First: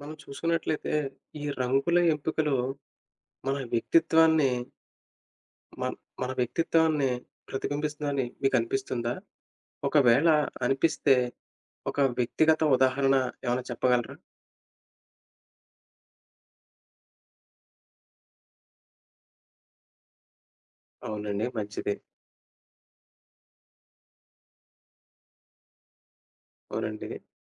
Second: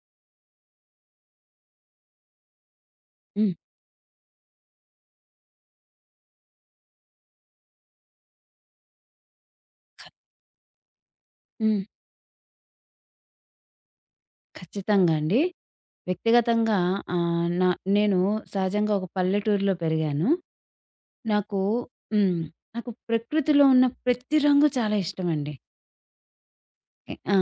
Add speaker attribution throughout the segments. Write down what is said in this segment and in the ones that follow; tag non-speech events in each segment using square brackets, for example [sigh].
Speaker 1: మనం చూసుకున్నట్లయితే ఈ రంగుల ఎంపికలు
Speaker 2: హ్మ్.
Speaker 1: మన వ్యక్తిత్వాన్ని మన మన వ్యక్తిత్వాన్ని ప్రతిబింబిస్తుందని మీకు అనిపిస్తుందా? ఒకవేళ అనిపిస్తే
Speaker 2: హ్మ్.
Speaker 1: ఒక వ్యక్తిగత ఉదాహరణ ఏమైనా చెప్పగలరా?
Speaker 2: ఖచ్చితంగా అండి. వ్యక్తిగతంగా ఆహ్, నా నేను సహజంగా ఒక పల్లెటూరులో పెరిగాను.
Speaker 1: అవునండి.
Speaker 2: నాకు
Speaker 1: మంచిదే.
Speaker 2: హ్మ్. నాకు ప్రకృతిలో ఉన్న ప్రతి రంగు చాలా ఇష్టమండి.
Speaker 1: అవునండి.
Speaker 2: ఎ ఆ!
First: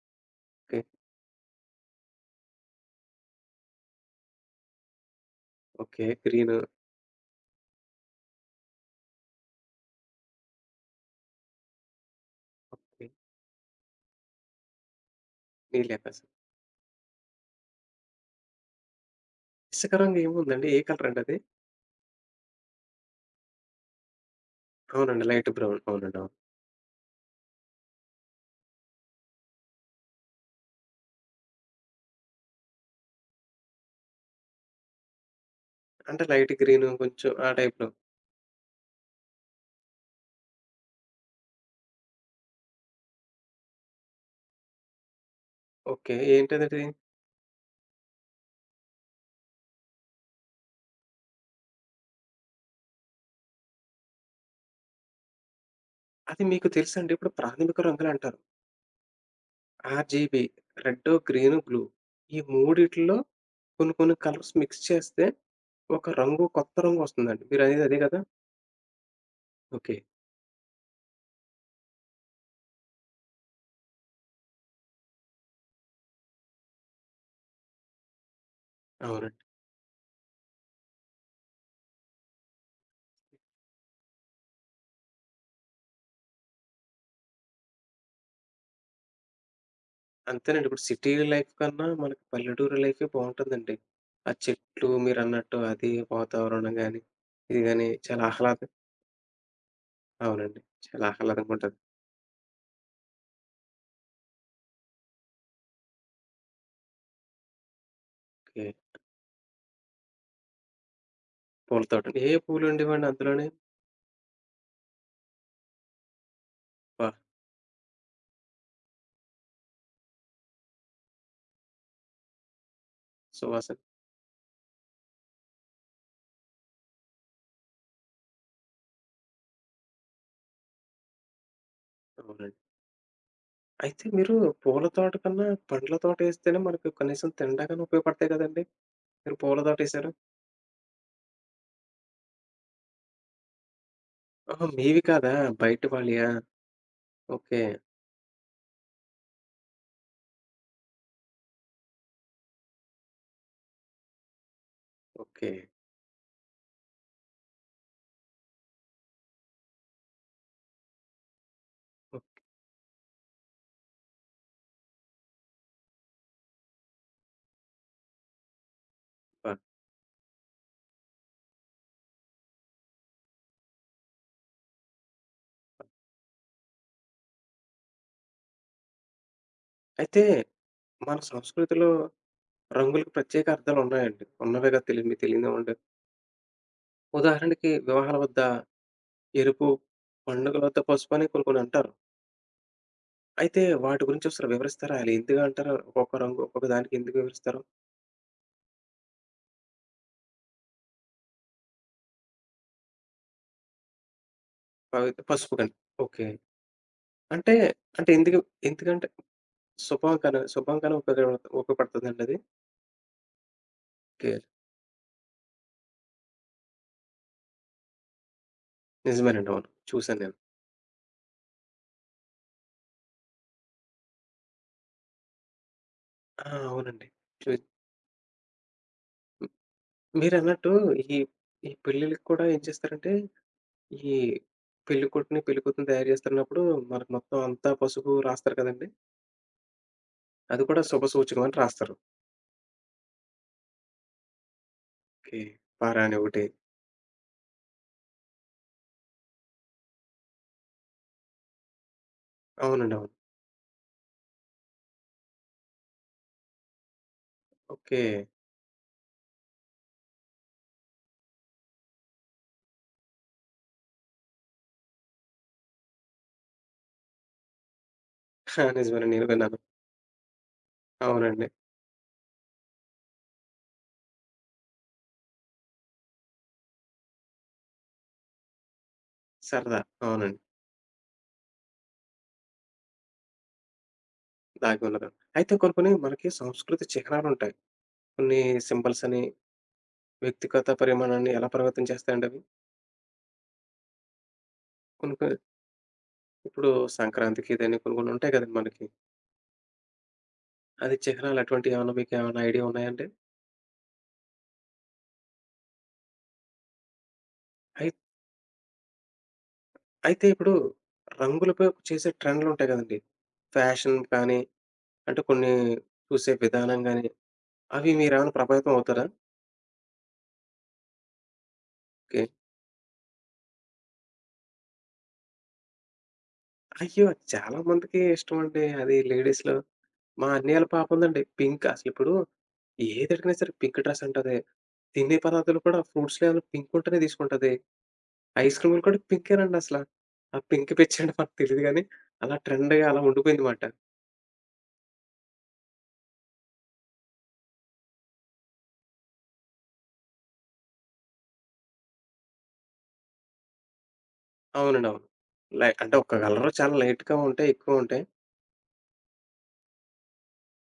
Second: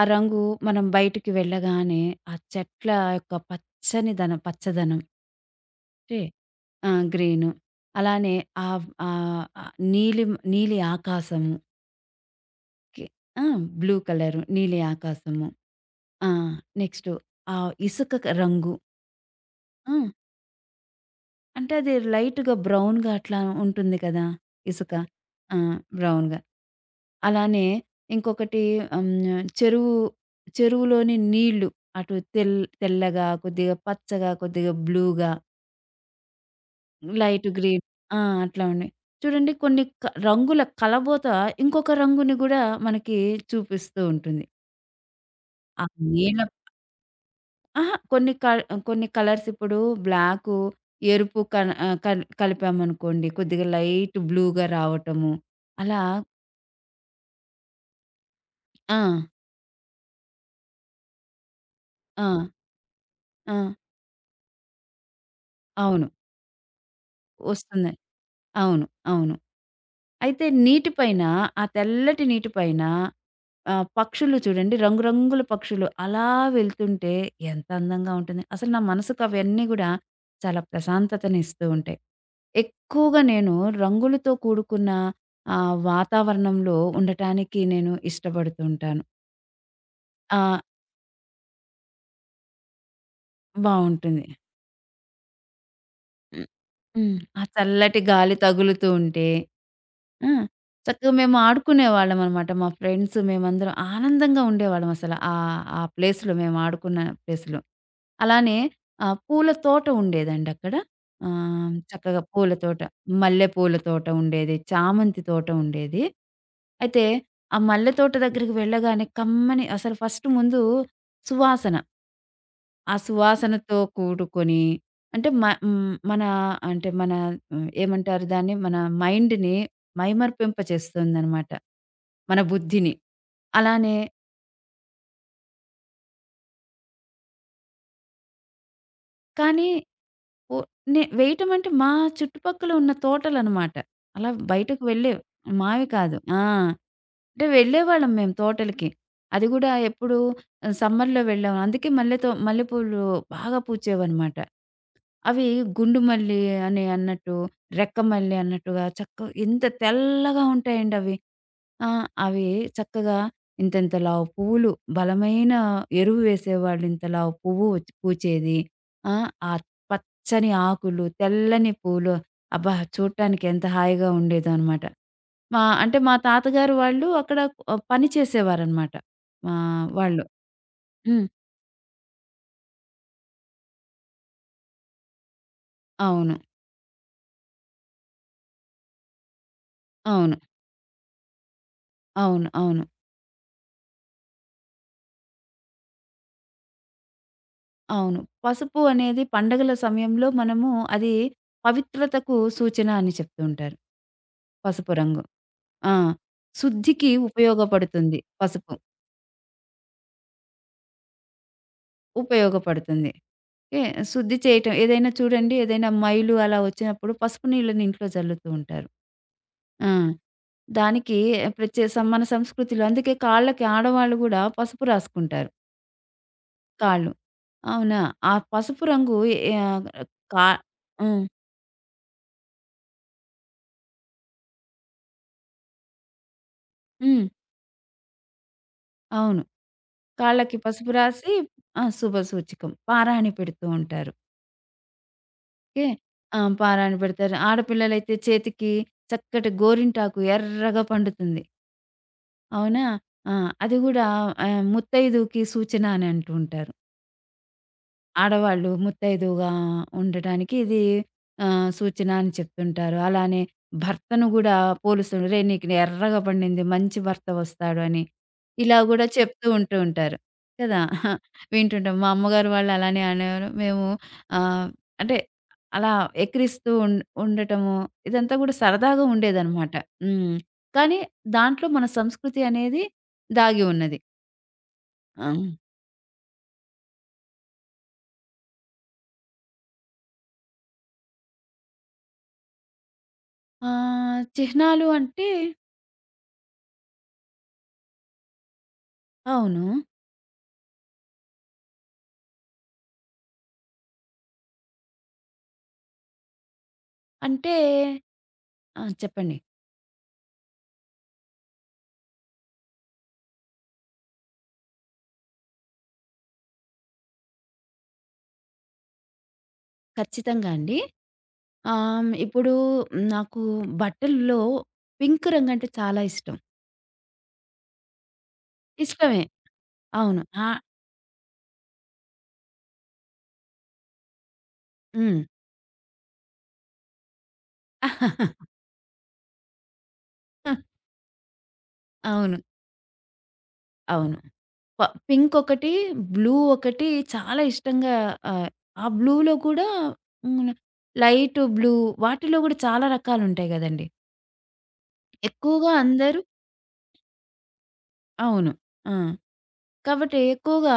Speaker 2: ఆ రంగు
Speaker 1: ఓకే.
Speaker 2: మనం బయటికి వెళ్ళగానే ఆ చెట్ల యొక్క పచ్చదనం.
Speaker 1: ఓకే.
Speaker 2: ఛీ!
Speaker 1: గ్రీను.
Speaker 2: ఆ! గ్రీను. అలానే ఆహ్, ఆహ్, ఆహ్, నీలి నీలి ఆకాశము. కి
Speaker 1: ఓకే.
Speaker 2: ఆ! బ్లూ కలరు, నీలి ఆకాశము.
Speaker 1: నీలాకాశం.
Speaker 2: ఆ! నెక్స్టు ఆ ఇసుక రంగు.
Speaker 1: ఇసుక
Speaker 2: ఆ!
Speaker 1: రంగు ఏముందండి? ఏ కలర్ అండి అది?
Speaker 2: అంటే అది లైట్‌గా బ్రౌన్‌గా అట్లా ఉంటుంది కదా! ఇసుక.
Speaker 1: అవునండి. లైట్
Speaker 2: ఆ!
Speaker 1: బ్రౌన్. అవునండి. అవును.
Speaker 2: బ్రౌన్‌గా. అలానే ఇంకొకటి ఆహ్, హ్మ్, చెరువు చెరువులోని నీళ్ళు అటు తెల్ తెల్లగా, కొద్దిగా పచ్చగా, కొద్దిగా బ్లూగా,
Speaker 1: అంటే లైట్ గ్రీను కొంచెం
Speaker 2: లైట్
Speaker 1: ఆ
Speaker 2: గ్రీన్.
Speaker 1: టైప్‌లో.
Speaker 2: ఆ! అట్లా ఉన్నాయి. చూడండి కొన్ని రంగుల కలబోత ఇంకొక రంగుని గూడా మనకి చూపిస్తూ ఉంటుంది. ఆ
Speaker 1: ఓకే.
Speaker 2: నీళ్ళ
Speaker 1: ఏంటదది?
Speaker 2: అహా! కొన్ని కలర్స్ ఇప్పుడు బ్లాకు, ఎరుపు కన ఆహ్, కల్ కలిపామనుకోండి కొద్దిగా లైట్ బ్లూగా రావటము. అలా
Speaker 1: అది మీకు తెలుసండి? ఇప్పుడు ప్రాథమిక రంగులంటారు.
Speaker 2: ఆ!
Speaker 1: ఆర్‌జీ‌బీ రెడ్డు, గ్రీను, బ్లూ
Speaker 2: ఆ!
Speaker 1: ఈ మూడిట్లో
Speaker 2: ఆ!
Speaker 1: కొన్ని కొన్ని కలర్స్ మిక్స్ చేస్తే
Speaker 2: అవును.
Speaker 1: ఒక రంగు కొత్త రంగొస్తుందండి. మీరనేది
Speaker 2: వస్తుంది.
Speaker 1: అదే గదా?
Speaker 2: అవును. అవును.
Speaker 1: ఓకే.
Speaker 2: అయితే నీటి పైన ఆ తెల్లటి నీటి పైన పక్షులు చూడండి రంగురంగుల పక్షులు అలా వెళ్తుంటే ఎంత అందంగా ఉంటుంది. అసలు నా మనసుకు
Speaker 1: అవునండి.
Speaker 2: అవన్నీ గూడా చాలా ప్రశాంతతనిస్తూ ఉంటాయి. ఎక్కువగా నేను రంగులతో కూడుకున్న వాతావరణంలో ఉండటానికి నేను ఇష్టపడుతూ ఉంటాను. ఆ!
Speaker 1: అంతేనండి. ఇప్పుడు సిటీ లైఫ్ కన్నా మనకి పల్లెటూరు లైఫే బావుంటుందండి.
Speaker 2: బావుంటుంది.
Speaker 1: ఆ చెట్లు మీరన్నట్టు అది
Speaker 2: హ్మ్.
Speaker 1: వాతావరణం గాని,
Speaker 2: హ్మ్. ఆ
Speaker 1: ఇది గాని
Speaker 2: చల్లటి
Speaker 1: చాలా
Speaker 2: గాలి
Speaker 1: ఆహ్లాదం
Speaker 2: తగులుతూ ఉంటే ఆ!
Speaker 1: అవునండి. చాలా
Speaker 2: చక్కగా మేము
Speaker 1: ఆహ్లాదంగా ఉంటది.
Speaker 2: ఆడుకునేవాళ్ళం అనమాట. మా ఫ్రెండ్స్ మేమందరం ఆనందంగా ఉండేవాళ్ళం అసల. ఆ ప్లేస్‌లో మేము ఆడుకున్న ప్లేస్‌లో. అలానే
Speaker 1: ఓకే.
Speaker 2: పూల తోట ఉండేదండి అక్కడ.
Speaker 1: పూల తోటలు.
Speaker 2: చక్కగా
Speaker 1: ఏ
Speaker 2: పూల తోట,
Speaker 1: పూలుండేవండి అందులోని?
Speaker 2: మల్లె పూల తోట ఉండేది, చామంతి తోట ఉండేది. అయితే
Speaker 1: అబ్బా!
Speaker 2: ఆ మల్లె తోట దగ్గరికి వెళ్ళగానే కమ్మని అసలు ఫస్ట్ ముందు సువాసన. ఆ
Speaker 1: సువాసన.
Speaker 2: సువాసనతో కూడుకొని అంటే మ హ్మ్. మన అంటే మన. హ్మ్. ఏమంటారు దాన్ని? మన మైండ్‌ని మైమరిపింపచేస్తుందనమాట. మన
Speaker 1: అవునండి.
Speaker 2: బుద్ధిని. అలానే
Speaker 1: అయితే మీరు పూల తోట కన్నా పండ్ల తోటేస్తేనే మనకు కనీసం తినడానికైనా ఉపయోగపడతాయి గదండీ! మీరు
Speaker 2: కానీ
Speaker 1: పూలతోటేశారు?
Speaker 2: ఓ నే వేయటం అంటే మా చుట్టుపక్కల ఉన్న తోటలనమాట. అలా
Speaker 1: ఆహా!
Speaker 2: బయటకు
Speaker 1: మీవి
Speaker 2: వెళ్ళేవి.
Speaker 1: కాదా? బయట
Speaker 2: మావి కాదు.
Speaker 1: వాళ్ళియా?
Speaker 2: ఆ! అంటే
Speaker 1: ఓకే.
Speaker 2: వెళ్ళేవాళ్ళం మేము తోటలకి. అది గూడా ఎప్పుడు సమ్మర్‌లో వెళ్ళాం. అందుకే మల్లెపూలు బాగా పూచేవనమాట. అవి
Speaker 1: ఓకే.
Speaker 2: గుండు మల్లి అని అన్నట్టు, రెక్క మల్లి అన్నట్టుగా చక్క ఎంత తెల్లగా ఉంటాయండి అవి. ఆ! అవి చక్కగా ఇంతింత లావు పువ్వులు బలమైన ఎరువు వేసేవాళ్ళు ఇంత లావు పువ్వు పూచేది. ఆ! ఆ
Speaker 1: అబ్బా!
Speaker 2: పచ్చని ఆకులు, తెల్లని పూలు అబ్బా! చూడటానికి ఎంత హాయిగా ఉండేదో అనమాట. మా తాతగారు వాళ్ళు అక్కడ పని చేసేవారనమాట. మా
Speaker 1: అయితే
Speaker 2: వాళ్ళు.
Speaker 1: మన
Speaker 2: హ్మ్.
Speaker 1: సంస్కృతిలో రంగులకు ప్రత్యేక అర్థాలున్నాయండి. ఉన్నవే కదా! తెలి మీకు తెలీనివి ఉండవు.
Speaker 2: అవును.
Speaker 1: ఉదాహరణకి వివాహాల వద్ద ఎరుపు,
Speaker 2: అవును.
Speaker 1: పండుగల వద్ద పసుపు అని కొన్ని కొన్ని అంటారు.
Speaker 2: అవును. అవును.
Speaker 1: అయితే వాటి గురించి అసలు వివరిస్తారా? ఆళ్ళు ఎందుకు అంటారు? ఒక్కొక్క రంగు ఒక్కొక్క దానికి ఎందుకు వివరిస్తారు?
Speaker 2: అవును. పసుపు అనేది పండగల సమయంలో మనము అది పవిత్రతకు సూచన అని చెప్తూ ఉంటారు. పసుపు
Speaker 1: ప
Speaker 2: రంగు.
Speaker 1: పసుపుకని.
Speaker 2: ఆ!
Speaker 1: ఓకే.
Speaker 2: శుద్ధికి
Speaker 1: అంటే అంటే
Speaker 2: ఉపయోగపడుతుంది
Speaker 1: ఎందుకు
Speaker 2: పసుపు.
Speaker 1: ఎందుకంటే శుభం కను ఉపయోగపడుతుందండి అది?
Speaker 2: ఉపయోగపడుతుంది. ఓకే.
Speaker 1: ఓకే.
Speaker 2: శుద్ధి చేయటం ఏదైనా చూడండి ఏదైనా మైలు అలా వచ్చినప్పుడు పసుపు నీళ్ళని ఇంట్లో జల్లుతూ ఉంటారు.
Speaker 1: నిజమేనండి. అవును.
Speaker 2: ఆ!
Speaker 1: చూసాను నేను.
Speaker 2: దానికి ప్రత్యే సం మన సంస్కృతిలో అందుకే కాళ్ళకి ఆడవాళ్ళు గూడా పసుపు రాసుకుంటారు
Speaker 1: ఆ! అవునండి.
Speaker 2: కాళ్ళు.
Speaker 1: చు
Speaker 2: అవునా? ఆ పసుపు రంగు యాహ్! కా
Speaker 1: మీరన్నట్టు ఈ,
Speaker 2: హ్మ్.
Speaker 1: ఈ పెళ్ళిళ్ళకి కూడా ఏం చేస్తారంటే, ఈ పెళ్ళికొడుకుని, పెళ్ళికూతురుని తయారు చేస్తున్నప్పుడు మనకు
Speaker 2: హ్మ్.
Speaker 1: మొత్తం అంతా పసుపు రాస్తారు కదండీ!
Speaker 2: అవును. కాళ్ళకి
Speaker 1: అది కూడా
Speaker 2: పసుపు రాసి
Speaker 1: శుభసూచకం అని
Speaker 2: ఆ!
Speaker 1: రాస్తారు.
Speaker 2: శుభ సూచకం. పారాణి పెడుతూ ఉంటారు.
Speaker 1: ఓకే.
Speaker 2: ఓకే.
Speaker 1: పారాణి
Speaker 2: ఆ!
Speaker 1: ఒకటి.
Speaker 2: పారాణి పెడతారు. ఆడపిల్లలైతే చేతికి చక్కటి గోరింటాకు ఎర్రగా పండుతుంది. అవునా?
Speaker 1: అవునండి. అవును.
Speaker 2: ఆ! అది గూడా ముత్తైదువుకి సూచన అని అంటూ ఉంటారు.
Speaker 1: ఓకే.
Speaker 2: ఆడవాళ్ళు ముత్తైదువుగా ఉండటానికి ఇది సూచన అని చెప్తుంటారు. అలానే భర్తను గూడా పోలుస్తుంటారు. "రేయ్! నీకు ఎర్రగా పండింది. మంచి భర్త వస్తాడు" అని.
Speaker 1: ఆ!
Speaker 2: ఇలా గూడా
Speaker 1: నిజమేనండి. నేను
Speaker 2: చెప్తూ
Speaker 1: విన్నాను.
Speaker 2: ఉంటారు. కదా! [laughs]
Speaker 1: అవునండి.
Speaker 2: వింటుంటాం. మా అమ్మగారు వాళ్ళు అలానే అనేవారు. మేము ఆహ్, అంటే అలా ఎక్కిరిస్తూ ఉం ఉండటము ఇదంతా గూడా సరదాగా ఉండేదనమాట.
Speaker 1: సరదా.
Speaker 2: హ్మ్.
Speaker 1: అవునండి.
Speaker 2: కానీ దాంట్లో మన సంస్కృతి అనేది దాగి ఉన్నది.
Speaker 1: దాగి ఉన్నదండి.
Speaker 2: అవును.
Speaker 1: అయితే కొన్ని, కొన్ని మనకి సంస్కృతి చిహ్నాలుంటాయి. కొన్ని సింబల్స్ అని, వ్యక్తిగత పరిమాణాన్ని ఎలా పరిమితం చేస్తాయండి అవి?
Speaker 2: చిహ్నాలు
Speaker 1: కొన్ని,
Speaker 2: అంటే
Speaker 1: కొన్ని ఇప్పుడు సంక్రాంతికి ఇదని కొన్ని, కొన్ని ఉంటాయి కదండీ మనకి.
Speaker 2: అవును.
Speaker 1: అది చిహ్నాలు అటువంటియేమన్నా మీకేమన్నా ఐడియా ఉన్నాయండి?
Speaker 2: అంటే
Speaker 1: అయి
Speaker 2: ఆ! చెప్పండి.
Speaker 1: అయితే ఇప్పుడు రంగులపై చేసే ట్రెండ్‌లుంటాయి గదండీ! ఫ్యాషన్ కానీ, అంటే కొన్ని చూసే విధానం గానీ, అవి మీరేమన్నా ప్రభావితం అవుతారా?
Speaker 2: ఖచ్చితంగా అండి.
Speaker 1: ఓకే.
Speaker 2: ఇప్పుడు నాకు బట్టల్లో పింక్ రంగంటే చాలా ఇష్టం.
Speaker 1: అయ్యో! చాలా మందికి ఇష్టమండి. అది
Speaker 2: ఇష్టమే.
Speaker 1: లేడీస్‌లో
Speaker 2: అవును.
Speaker 1: మా
Speaker 2: ఆ!
Speaker 1: అన్నయ్యల పాప ఉందండి పింక్ అసలిప్పుడు ఏదడిగినా సరే పింక్ డ్రెస్ అంటది. తినే
Speaker 2: హ్మ్.
Speaker 1: పదార్థాలు కూడా ఫ్రూట్స్‌లో ఏమైనా పింక్ ఉంటేనే తీసుకుంటది.
Speaker 2: [laughs]
Speaker 1: ఐస్ క్రీములు కూడా పింకేనండి అసల. ఆ పింక్ పిచ్చండి మనకు తెలీదు గానీ, అలా
Speaker 2: అవును.
Speaker 1: ట్రెండ్‌గా అలా ఉండిపోయింది మాట.
Speaker 2: అవును. ప పింక్ ఒకటి, బ్లూ ఒకటి చాలా ఇష్టంగా ఆహ్, ఆ బ్లూలో కూడా హ్మ్. లైట్ బ్లూ వాటిలో కూడా చాలా రకాలుంటాయి గదండీ.
Speaker 1: అవునండి. అవును.
Speaker 2: ఎక్కువగా అందరూ
Speaker 1: అంటే ఒక కలర్ చాలా లైట్‌గా ఉంటాయి. ఎక్కువుంటాయి.
Speaker 2: అవును. ఆ! కాబట్టి ఎక్కువగా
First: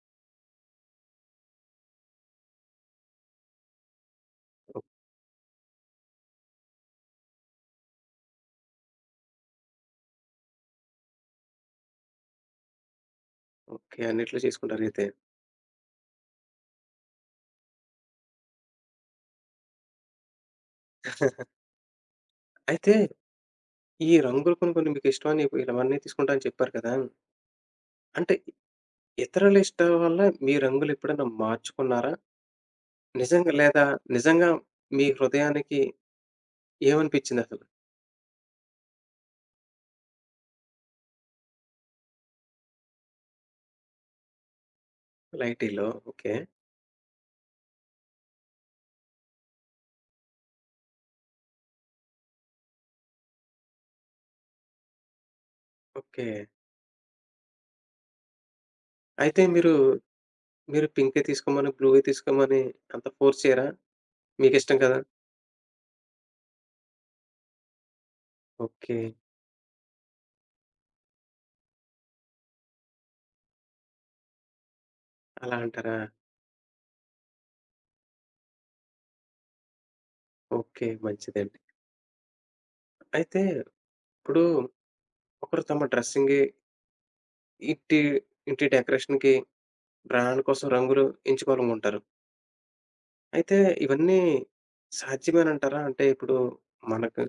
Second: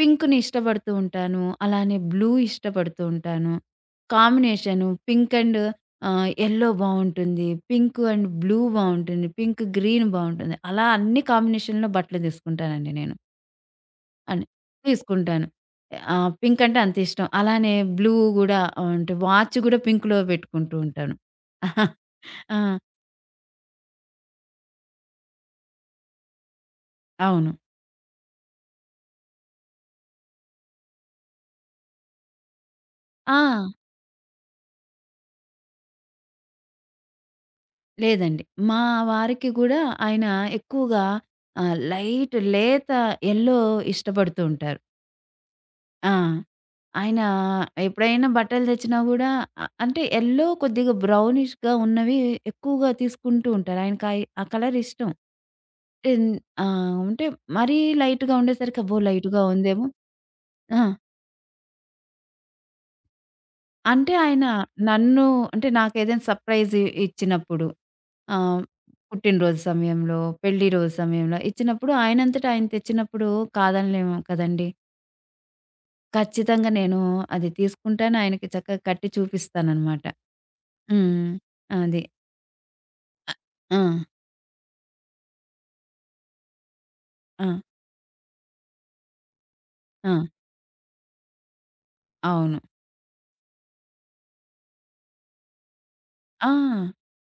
Speaker 2: పింక్‌ని ఇష్టపడుతూ ఉంటాను. అలానే బ్లూ ఇష్టపడుతూ ఉంటాను. కాంబినేషను పింక్ అండ్ యెల్లో బావుంటుంది. పింక్ అండ్ బ్లూ బావుంటుంది. పింక్ గ్రీన్ బావుంటుంది. అలా అన్ని కాంబినేషన్‌లో బట్టలు తీసుకుంటానండి నేను.
Speaker 1: ఓకే. అన్నిట్లో
Speaker 2: అన్
Speaker 1: చేసుకుంటారైతే.
Speaker 2: తీసుకుంటాను. పింక్ అంటే అంత ఇష్టం. అలానే బ్లూ గూడా అంటే వాచ్ గూడా పింక్‌లో పెట్టుకుంటూ
Speaker 1: అయితే
Speaker 2: ఉంటాను.
Speaker 1: [laughs]
Speaker 2: [laughs] ఆ!
Speaker 1: అయితే ఈ రంగులు కొన్ని కొన్ని మీకిష్టమని చెప్పి ఇవన్నీ తీసుకుంటా అని చెప్పారు కదా!
Speaker 2: అవును.
Speaker 1: అంటే ఇతరుల ఇష్టం వల్ల మీ రంగులెప్పుడైనా మార్చుకున్నారా?
Speaker 2: ఆ!
Speaker 1: నిజంగా లేదా నిజంగా మీ హృదయానికి ఏమనిపించిందసలు?
Speaker 2: లేదండి. మా వారికి గూడా ఆయన ఎక్కువగా లైట్ లేత యెల్లో ఇష్టపడుతూ ఉంటారు.
Speaker 1: లైటీలో.
Speaker 2: ఆ!
Speaker 1: ఓకే.
Speaker 2: ఆయన ఎప్పుడైనా బట్టలు తెచ్చినా గూడా అంటే యెల్లో కొద్దిగా బ్రౌనిష్‌గా ఉన్నవి ఎక్కువగా తీసుకుంటూ ఉంటారు. ఆయనకాయి ఆ ఆ కలర్ ఇష్టం.
Speaker 1: ఓకే.
Speaker 2: ఇన్ అంటే మరీ లైట్‌గా ఉండేసరికి అబ్బో!
Speaker 1: అయితే
Speaker 2: లైట్‌గా
Speaker 1: మీరు,
Speaker 2: ఉందేమో ఆ!
Speaker 1: మీరు పింకే తీసుకోమని, బ్లూయే తీసుకోమని అంత ఫోర్స్ చేయరా?
Speaker 2: అంటే ఆయన
Speaker 1: మీకిష్టం కదా!
Speaker 2: నన్ను అంటే నాకేదైనా సర్ప్రైజ్ ఇచ్చినప్పుడు. ఆ!
Speaker 1: ఓకే.
Speaker 2: పుట్టినరోజు సమయంలో, పెళ్లి రోజు సమయంలో ఇచ్చినప్పుడు ఆయనంతట ఆయన తెచ్చినప్పుడు కాదనలేము కదండీ!
Speaker 1: అలా అంటారా?
Speaker 2: ఖచ్చితంగా నేను అది తీసుకుంటాను. ఆయనకి చక్కగా కట్టి చూపిస్తాననమాట.
Speaker 1: ఓకే.
Speaker 2: హ్మ్.
Speaker 1: మంచిదండి.
Speaker 2: అది.
Speaker 1: అయితే
Speaker 2: ఆ!
Speaker 1: ఇప్పుడు ఒకరు తమ డ్రెస్సింగ్‌కి,
Speaker 2: ఆ!
Speaker 1: ఇంటి ఇంటి డెకరేషన్‌కి,
Speaker 2: ఆ!
Speaker 1: బ్రాండ్ కోసం రంగులు ఎంచుకోవాలనుకుంటారు.
Speaker 2: అవును.
Speaker 1: అయితే ఇవన్నీ సాధ్యమేనంటారా?
Speaker 2: ఆ!
Speaker 1: మనకు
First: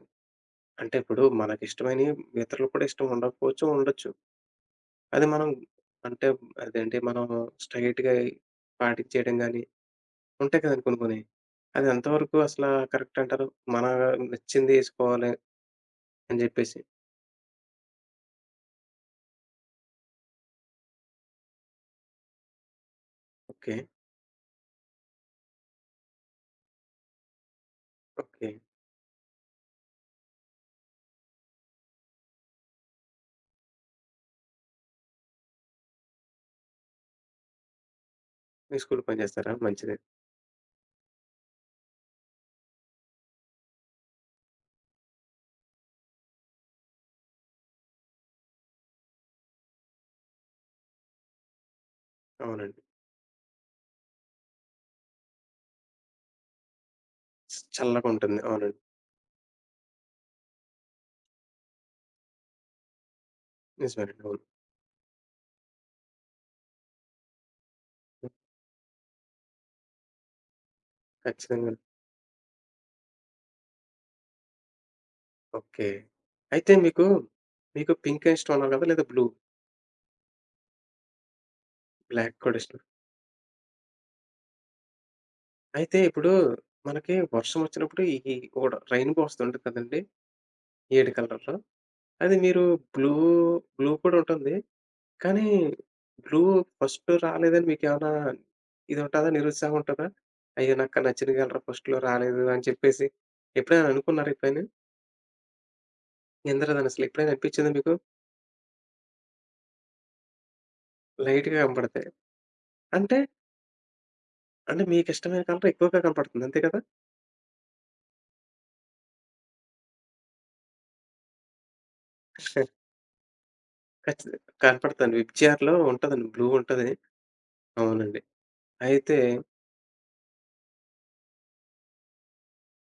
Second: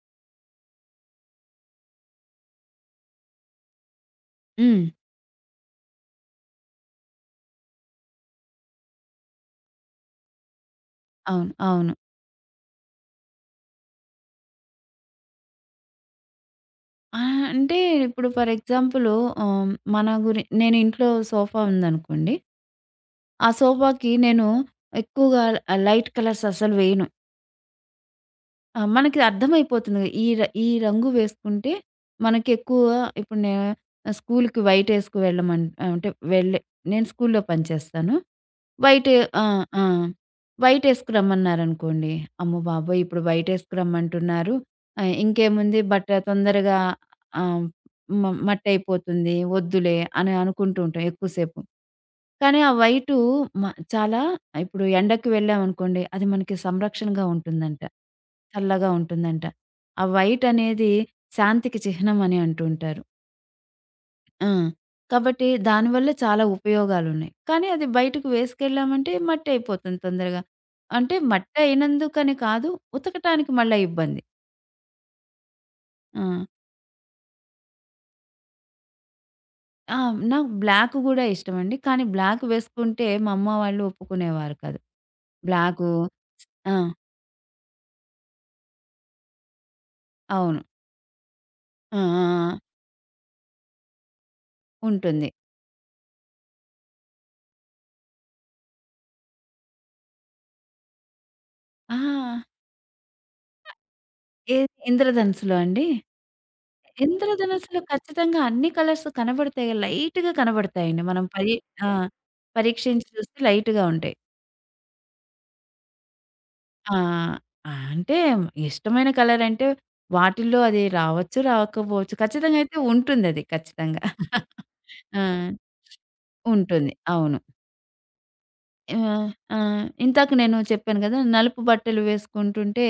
Speaker 1: అంటే ఇప్పుడు మనకిష్టమైనయి ఇతరులకు కూడా ఇష్టం ఉండకపోవచ్చు, ఉండొచ్చు.
Speaker 2: హ్మ్.
Speaker 1: అది మనం అంటే అదేంటి మనం స్ట్రెయిట్‌గా పాటించేయడం గాని, ఉంటాయి కదండీ కొన్ని కొన్ని.
Speaker 2: అవును.
Speaker 1: అది
Speaker 2: అవును.
Speaker 1: ఎంతవరకు అసల కరెక్ట్ అంటారు? మన నచ్చింది ఏసుకోవాలి అని జెప్పేసి.
Speaker 2: ఆ! అంటే ఇప్పుడు ఫర్ ఎగ్జాంపుల్ ఆహ్, మన గురి నేను ఇంట్లో సోఫా ఉందనుకోండి. ఆ
Speaker 1: ఓకే.
Speaker 2: సోఫాకి నేను ఎక్కువగా లైట్ కలర్స్ అస్సలు వేయను.
Speaker 1: ఓకే.
Speaker 2: ఆ! మనకి అర్థమైపోతుంది. ఈ రంగు వేసుకుంటే మనకెక్కువ ఇప్పుడు నే స్కూలుకి వైటేసుకు వెళ్ళమన్ అంటే వెళ్ళే నేను స్కూలులో పనిచేస్తాను.
Speaker 1: మీ స్కూల్‌లో
Speaker 2: వైట్.
Speaker 1: పని
Speaker 2: ఆ!
Speaker 1: జేస్తారా?
Speaker 2: ఆ!
Speaker 1: మంచిదే.
Speaker 2: వైటేసుకు రమ్మన్నారనుకోండి. అమ్మ బాబోయ్! ఇప్పుడు వైటేసుకు రమ్మంటున్నారు. ఇంకేముంది బట్ట తొందరగా ఆహ్, మ మట్టయిపోతుంది వద్దులే అని అనుకుంటూ ఉంటాం ఎక్కువ సేపు. కానీ ఆ
Speaker 1: అవునండి.
Speaker 2: వైటు మ చాలా ఇప్పుడు ఎండకి వెళ్ళామనుకోండి, అది మనకి సంరక్షణగా ఉంటుందంట.
Speaker 1: చల్లగుంటుంది. అవునండి.
Speaker 2: చల్లగా ఉంటుందంట. ఆ వైట్ అనేది శాంతికి చిహ్నం అని అంటూ ఉంటారు.
Speaker 1: నిజమేనండి. అవును.
Speaker 2: ఆ! కాబట్టి దానివల్ల చాలా ఉపయోగాలున్నాయి. కానీ అది బయటకు వేసుకెళ్ళామంటే మట్టి అయిపోతుంది తొందరగా. అంటే మట్టి
Speaker 1: ఖచ్చితంగా.
Speaker 2: అయినందుకని కాదు, ఉతకటానికి మళ్ళా ఇబ్బంది.
Speaker 1: ఓకే.
Speaker 2: ఆ!
Speaker 1: అయితే మీకు, మీకు పింక్ ఇష్టం అన్నారు కదా! లేదా బ్లూ,
Speaker 2: ఆ! నాకు బ్లాక్ గూడా ఇష్టమండి. కానీ
Speaker 1: బ్లాక్
Speaker 2: బ్లాక్
Speaker 1: కూడా ఇష్టం.
Speaker 2: వేసుకుంటే మా అమ్మ వాళ్ళు ఒప్పుకునేవారు కాదు. బ్లాకు
Speaker 1: అయితే ఇప్పుడు
Speaker 2: ఆ!
Speaker 1: మనకి వర్షం వచ్చినప్పుడు ఈ కూడా రెయిన్‌బో వస్తుంటది కదండీ!
Speaker 2: అవును.
Speaker 1: 7 కలర్‌లో.
Speaker 2: ఆ! ఆ!
Speaker 1: అది
Speaker 2: ఆ!
Speaker 1: మీరు బ్లూ, బ్లూ కూడా ఉంటుంది.
Speaker 2: ఉంటుంది.
Speaker 1: కానీ బ్లూ ఫస్ట్ రాలేదని మీకేమన్నా ఇది ఉంటదా? నిరుత్సాహం ఉంటదా? అయ్యో! నాకు నచ్చిన కలర్ ఫస్ట్‌లో
Speaker 2: ఆహా!
Speaker 1: రాలేదు అని చెప్పేసి ఎప్పుడైనా అనుకున్నారా ఎప్పుడైనా?
Speaker 2: ఏది 'ఇంద్రధనుస్సులో' అండి?
Speaker 1: ఎందుకు రాదనసలు ఎప్పుడైనా అనిపించిందా
Speaker 2: 'ఇంద్రధనుస్సులో'
Speaker 1: మీకు?
Speaker 2: ఖచ్చితంగా అన్ని కలర్స్ కనబడతాయి. లైట్‌గా కనబడతాయండి. మనం పరి
Speaker 1: లైట్‌గా
Speaker 2: ఆ!
Speaker 1: కనపడతాయి.
Speaker 2: పరీక్షించి
Speaker 1: అంటే
Speaker 2: చూస్తే లైట్‌గా ఉంటాయి.
Speaker 1: అంటే మీకిష్టమైన కలర్ ఎక్కువగా కనపడుతుంది. అంతే కదా!
Speaker 2: ఆ! ఆ! అంటే ఇష్టమైన కలర్ అంటే వాటిల్లో అది రావచ్చు, రాకపోవచ్చు. ఖచ్చితంగా అయితే ఉంటుందది ఖచ్చితంగా.
Speaker 1: ఖచ్చితంగా కనపడతాను.
Speaker 2: ఆ!
Speaker 1: వెబ్‌జిఆర్‌లో ఉంటదండి. బ్లూ ఉంటది.
Speaker 2: ఉంటుంది. అవును.
Speaker 1: అవునండి. అయితే
Speaker 2: ఆహ్, ఆహ్, ఇందాక నేను చెప్పాను కదా! నలుపు బట్టలు వేసుకుంటుంటే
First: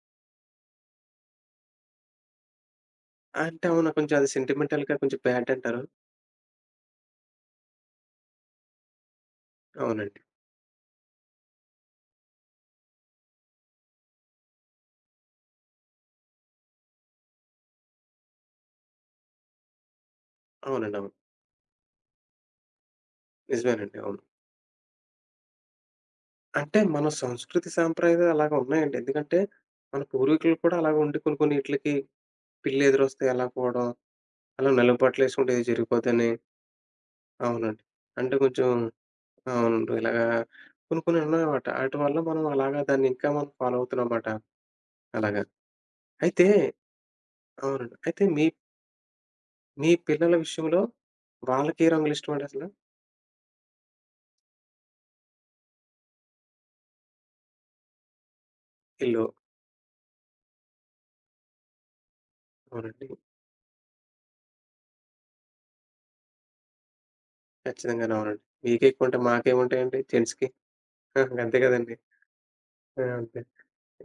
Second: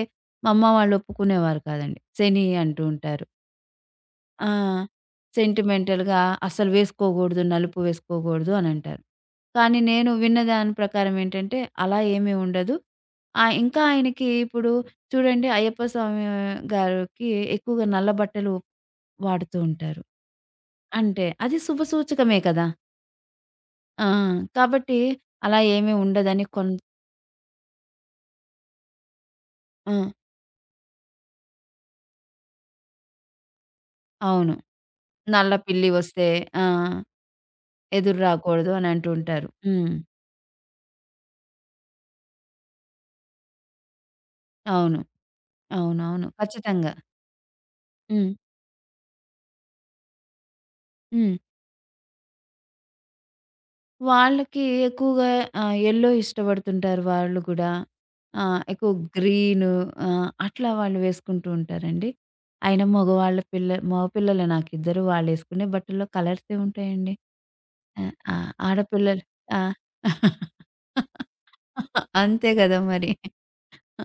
Speaker 2: మా అమ్మ వాళ్ళు ఒప్పుకునేవారు కాదండి. శని అంటూ ఉంటారు.
Speaker 1: అంటే అవును. కొంచెం అది
Speaker 2: ఆ!
Speaker 1: సెంటిమెంటల్‌గా కొంచెం బ్యాడ్ అంటారు.
Speaker 2: సెంటిమెంటల్‌గా అస్సలు వేసుకోకూడదు, నలుపు వేసుకోకూడదు అనంటారు. కానీ నేను
Speaker 1: అవునండి.
Speaker 2: విన్న దాని ప్రకారం ఏంటంటే, అలా ఏమీ ఉండదు. ఇంకా ఆయనకి ఇప్పుడు చూడండి అయ్యప్ప స్వామి గారికి ఎక్కువగా నల్ల బట్టలు వాడుతూ ఉంటారు.
Speaker 1: అవునండి. అవును.
Speaker 2: అంటే అది శుభ సూచకమే కదా!
Speaker 1: నిజమేనండి.
Speaker 2: ఆ!
Speaker 1: అవును.
Speaker 2: కాబట్టి అలా ఏమీ ఉండదని కొన్
Speaker 1: అంటే మన సంస్కృతి సాంప్రదాయాలు అలాగ ఉన్నాయండి. ఎందుకంటే
Speaker 2: ఆ!
Speaker 1: మన పూర్వీకులు కూడా అలాగ ఉండి కొన్ని కొన్ని ఈట్లకి పిల్లెదురొస్తే ఎలా పోవడం,
Speaker 2: అవును.
Speaker 1: అలా నలుగు
Speaker 2: నల్ల
Speaker 1: బట్టలేసుకుంటే ఏదో
Speaker 2: పిల్లి వస్తే
Speaker 1: జరిగిపోద్దని
Speaker 2: ఆ!
Speaker 1: అవునండి.
Speaker 2: ఎదురు
Speaker 1: అంటే కొంచెం
Speaker 2: రాకూడదు అని అంటూ ఉంటారు.
Speaker 1: అవునండి.
Speaker 2: హ్మ్.
Speaker 1: ఇలాగా కొన్ని కొన్ని ఉన్నాయన్నమాట. ఆటి వల్ల మనం అలాగా దాన్ని ఇంకా మనం ఫాలో అవుతున్నాం మాట.
Speaker 2: అవును.
Speaker 1: అలాగ.
Speaker 2: అవునవును.
Speaker 1: అయితే
Speaker 2: ఖచ్చితంగా.
Speaker 1: అవునండి. అయితే
Speaker 2: హ్మ్.
Speaker 1: మీ మీ పిల్లల విషయంలో
Speaker 2: హ్మ్.
Speaker 1: వాళ్ళకి ఏ రంగులిష్టమండి అసలు?
Speaker 2: వాళ్ళకి ఎక్కువగా యెల్లో ఇష్టపడుతుంటారు వాళ్ళు గూడా. ఎక్కువ
Speaker 1: యెల్లో.
Speaker 2: గ్రీను అట్లా వాళ్ళు వేసుకుంటూ ఉంటారండి. అయినా
Speaker 1: అవునండి.
Speaker 2: మగవాళ్ళ పిల్ల మగ పిల్లలే నాకిద్దరు. వాళ్ళేసుకునే బట్టల్లో కలర్స్ ఏముంటాయండి? ఆ!
Speaker 1: ఖచ్చితంగాను
Speaker 2: ఆ!
Speaker 1: అవునండి.
Speaker 2: ఆడపిల్లలు
Speaker 1: మీకెక్కువుంటాయి.
Speaker 2: ఆ!
Speaker 1: మాకేముంటాయండి జెంట్స్‌కి.
Speaker 2: [laughs]
Speaker 1: [laughs] అంతే కదండీ!
Speaker 2: అంతే గదా
Speaker 1: ఆ!
Speaker 2: మరి.
Speaker 1: అంతే.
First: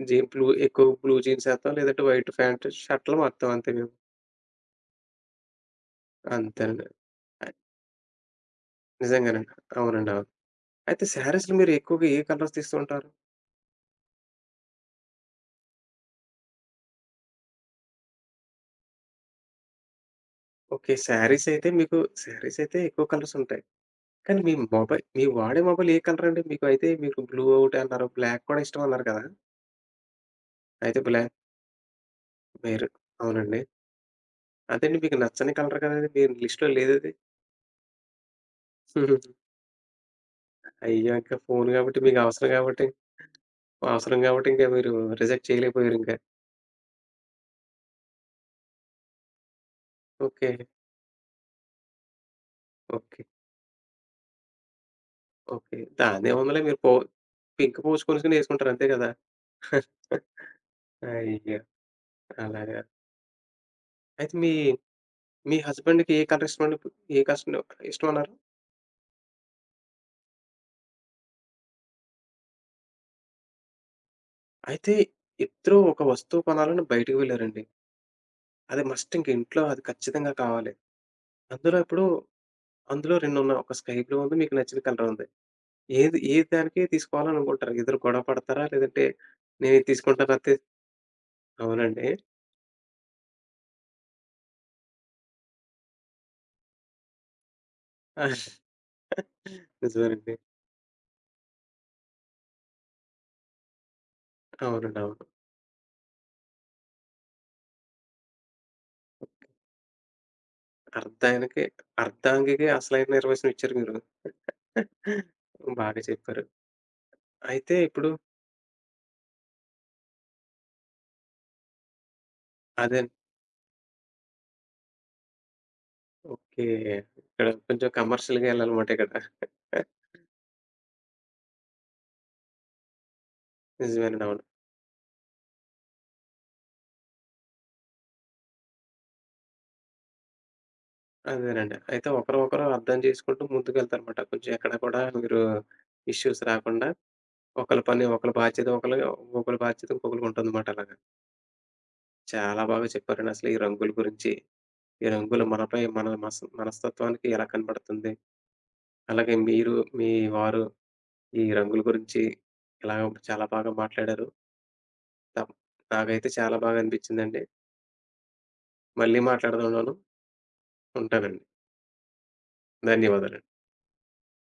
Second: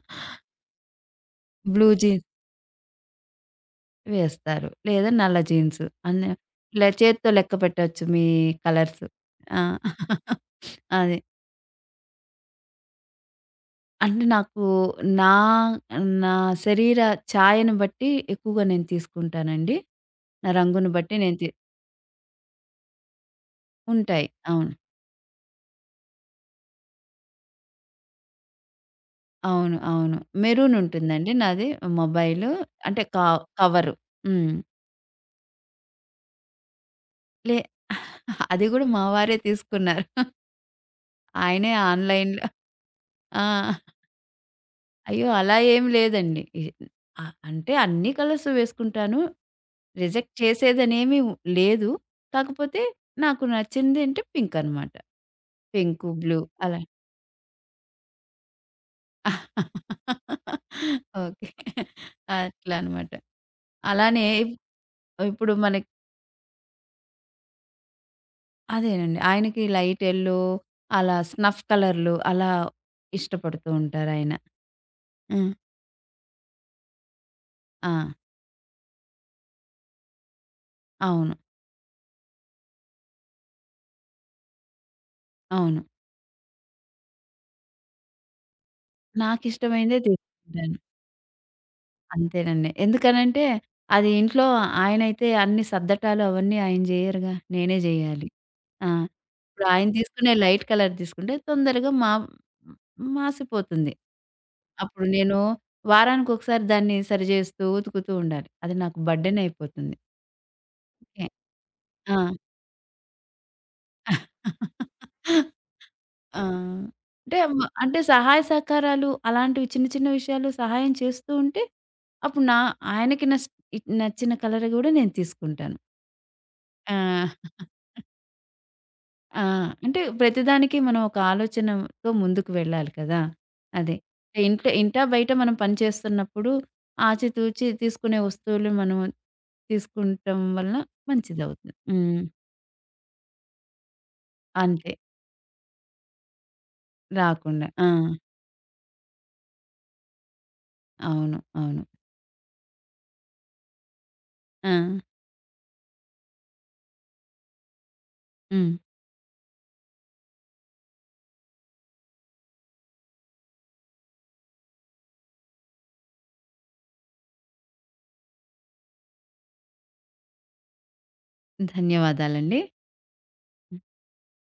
Speaker 1: జీ బ్లూ ఎక్కువ బ్లూ జీన్స్ ఏత్తాం.
Speaker 2: బ్లూ
Speaker 1: లేదంటే
Speaker 2: జీన్స్
Speaker 1: వైట్ ప్యాంట్, షర్ట్‌లు మారుతాం అంతే మేము.
Speaker 2: వేస్తారు. లేదా నల్ల జీన్స్. అన్ని
Speaker 1: అంతేనండి.
Speaker 2: ఇలా చేత్తో
Speaker 1: అయ్
Speaker 2: లెక్క పెట్టొచ్చు మీ కలర్స్.
Speaker 1: నిజంగానండి. అవునండి. అవును.
Speaker 2: [laughs] ఆ!
Speaker 1: అయితే
Speaker 2: అదే.
Speaker 1: శారీస్‌లో మీరు ఎక్కువగా ఏ కలర్స్ తీస్తూ ఉంటారు?
Speaker 2: అంటే నాకు నా నా శరీర ఛాయను బట్టి ఎక్కువగా నేను తీసుకుంటానండి. నా రంగును
Speaker 1: ఓకే.
Speaker 2: బట్టి నేను
Speaker 1: శారీస్
Speaker 2: తీ
Speaker 1: అయితే మీకు శారీస్ అయితే ఎక్కువ కలర్స్ ఉంటాయి.
Speaker 2: ఉంటాయి.
Speaker 1: కానీ మీ
Speaker 2: అవును.
Speaker 1: మొబైల్ మీరు వాడే మొబైల్ ఏ కలరండి? మీకు అయితే మీకు బ్లూ ఒకటి అన్నారు. బ్లాక్ కూడా ఇష్టమన్నారు కదా!
Speaker 2: అవును. అవును. మెరూన్
Speaker 1: అయితే
Speaker 2: ఉంటుందండి నాది మొబైలు.
Speaker 1: మీరు.
Speaker 2: అంటే
Speaker 1: అవునండి.
Speaker 2: కవరు. హ్మ్.
Speaker 1: అదేండి మీకు నచ్చని కలర్ కదండీ! మీ లిస్ట్‌లో లేదది.
Speaker 2: లే అది గూడా మా వారే తీసుకున్నారు.
Speaker 1: అయ్యో! ఇంక ఫోను
Speaker 2: ఆయనే
Speaker 1: గాబట్టి మీకు
Speaker 2: ఆన్‌లైన్‌లో
Speaker 1: అవసరం గాబట్టి
Speaker 2: ఆ!
Speaker 1: అవసరం గాబట్టి ఇంక మీరు
Speaker 2: అయ్యో!
Speaker 1: రిజెక్ట్
Speaker 2: అలా ఏం
Speaker 1: చేయలేకపోయారింక.
Speaker 2: లేదండి. ఇ అ అంటే అన్ని కలర్స్ వేసుకుంటాను. Reject
Speaker 1: okay.
Speaker 2: చేసేదనేమి లేదు. కాకపోతే
Speaker 1: ఓకే.
Speaker 2: నాకు నచ్చిందేంటే పింక్ అనమాట.
Speaker 1: ఓకే.
Speaker 2: పెంకు, బ్లూ
Speaker 1: దానిదేముందిలే మీరు
Speaker 2: అలా.
Speaker 1: పింక్ పౌచ్ కొనుక్కొని యేసుకుంటారు అంతే గదా!
Speaker 2: ఓకే.
Speaker 1: అయ్యో!
Speaker 2: అట్లా
Speaker 1: అలాగా.
Speaker 2: అనమాట. అలానే
Speaker 1: అయితే మీ
Speaker 2: ఇప్పుడు
Speaker 1: మీ
Speaker 2: మనకి
Speaker 1: హస్బెండ్‌కి ఏ కలర్ ఇష్టమండి? ఏ కస్టం ఇష్టమన్నారు?
Speaker 2: అదేనండి. ఆయనకి లైట్ యెల్లో అలా స్నఫ్ కలర్‌లు అలా ఇష్టపడుతూ ఉంటారాయన.
Speaker 1: అయితే
Speaker 2: హ్మ్.
Speaker 1: ఇద్దరూ ఒక వస్తువు కొనాలని బయటికి వెళ్లారండి.
Speaker 2: ఆ!
Speaker 1: అది మస్ట్ ఇంక ఇంట్లో అది ఖచ్చితంగా కావాలి.
Speaker 2: ఆ, అవును.
Speaker 1: అందులో ఇప్పుడు అందులో 2 ఉన్నాయి. ఒక స్కై బ్లూ ఉంది. మీకు నచ్చిన కలర్ ఉంది.
Speaker 2: అవును.
Speaker 1: ఏది ఏది దానికి తీసుకోవాలని అనుకుంటారు. ఇద్దరు గొడవ పడతారా? లేదంటే నేను ఇది
Speaker 2: నాకిష్టమైనదే
Speaker 1: తీసుకుంటాను అత్తే
Speaker 2: తీసుకుంటాను.
Speaker 1: అవునండి.
Speaker 2: అంతేనండి. ఎందుకనంటే, అది ఇంట్లో ఆయనైతే అన్ని సర్దటాలు అవన్నీ ఆయన జేయరుగా. నేనే జేయాలి.
Speaker 1: [laughs]
Speaker 2: ఆ! ఇప్పుడు ఆయన తీసుకునే
Speaker 1: నిజమేనండి.
Speaker 2: లైట్ కలర్ తీసుకుంటే తొందరగా మాసిపోతుంది.
Speaker 1: అవునండి.
Speaker 2: అప్పుడు
Speaker 1: అవును.
Speaker 2: నేను వారానికొకసారి దాన్ని సరిజేస్తూ, ఉతుకుతూ ఉండాలి. అది నాకు బర్డెన్ అయిపోతుంది. ఓకే.
Speaker 1: అర్ధాయనకి
Speaker 2: ఆ!
Speaker 1: అర్ధాంగికి అసలైన నిర్వచనం ఇచ్చారు మీరు. [laughs]
Speaker 2: [laughs]
Speaker 1: బాగా
Speaker 2: ఆ!
Speaker 1: చెప్పారు.
Speaker 2: అంటే మ
Speaker 1: అయితే
Speaker 2: అంటే
Speaker 1: ఇప్పుడు
Speaker 2: సహాయ సహకారాలు అలాంటివి చిన్న చిన్న విషయాలు సహాయం చేస్తూ ఉంటే, అప్పుడు నా
Speaker 1: అదే
Speaker 2: ఆయనకి నస్ ఇ నచ్చిన కలర్ గూడా నేను తీసుకుంటాను.
Speaker 1: ఓకే.
Speaker 2: ఆ!
Speaker 1: ఇక్కడ కొంచెం కమర్షియల్‌గా ఎళ్ళాలన్నమాట ఇక్కడ.
Speaker 2: ఆ! అంటే
Speaker 1: [laughs]
Speaker 2: ప్రతిదానికి మనం ఒక ఆలోచనతో ముందుకు వెళ్ళాలి కదా! అదే.
Speaker 1: నిజమేనండి. అవును.
Speaker 2: ఇంటా బయట మనం పని చేస్తున్నప్పుడు ఆచితూచి తీసుకునే వస్తువులు మనం తీసుకుంటం వలన మంచిదవుతుంది.
Speaker 1: అదేనండి. అయితే
Speaker 2: హ్మ్.
Speaker 1: ఒకరు ఒకరు అర్థం చేసుకుంటూ ముందుకెళ్తారన్నమాట. కొంచెం ఎక్కడ
Speaker 2: అంతే.
Speaker 1: కూడా మీరు ఇష్యూస్ రాకుండా
Speaker 2: రాకుండా.
Speaker 1: ఒకళ్ళ
Speaker 2: ఆ!
Speaker 1: పని ఒకళ్ళ బాధ్యత ఒకళ్ళ ఒకళ్ళ బాధ్యత ఇంకొకళ్ళకుంటుందన్నమాట అలాగా.
Speaker 2: అవును. అవును.
Speaker 1: చాలా బాగా చెప్పారండి అసలు ఈ రంగుల గురించి.
Speaker 2: ఆ!
Speaker 1: ఈ రంగులు మనపై మన మనస్తత్వానికి ఎలా కనపడుతుంది?
Speaker 2: హ్మ్.
Speaker 1: అలాగే మీరు, మీ వారు ఈ రంగుల గురించి ఇలా చాలా బాగా మాట్లాడారు. త నాకైతే చాలా బాగా అనిపించిందండి. మళ్ళీ మాట్లాడదాం మనం. ఉంటానండి.
Speaker 2: ధన్యవాదాలండి.
Speaker 1: ధన్యవాదాలండి.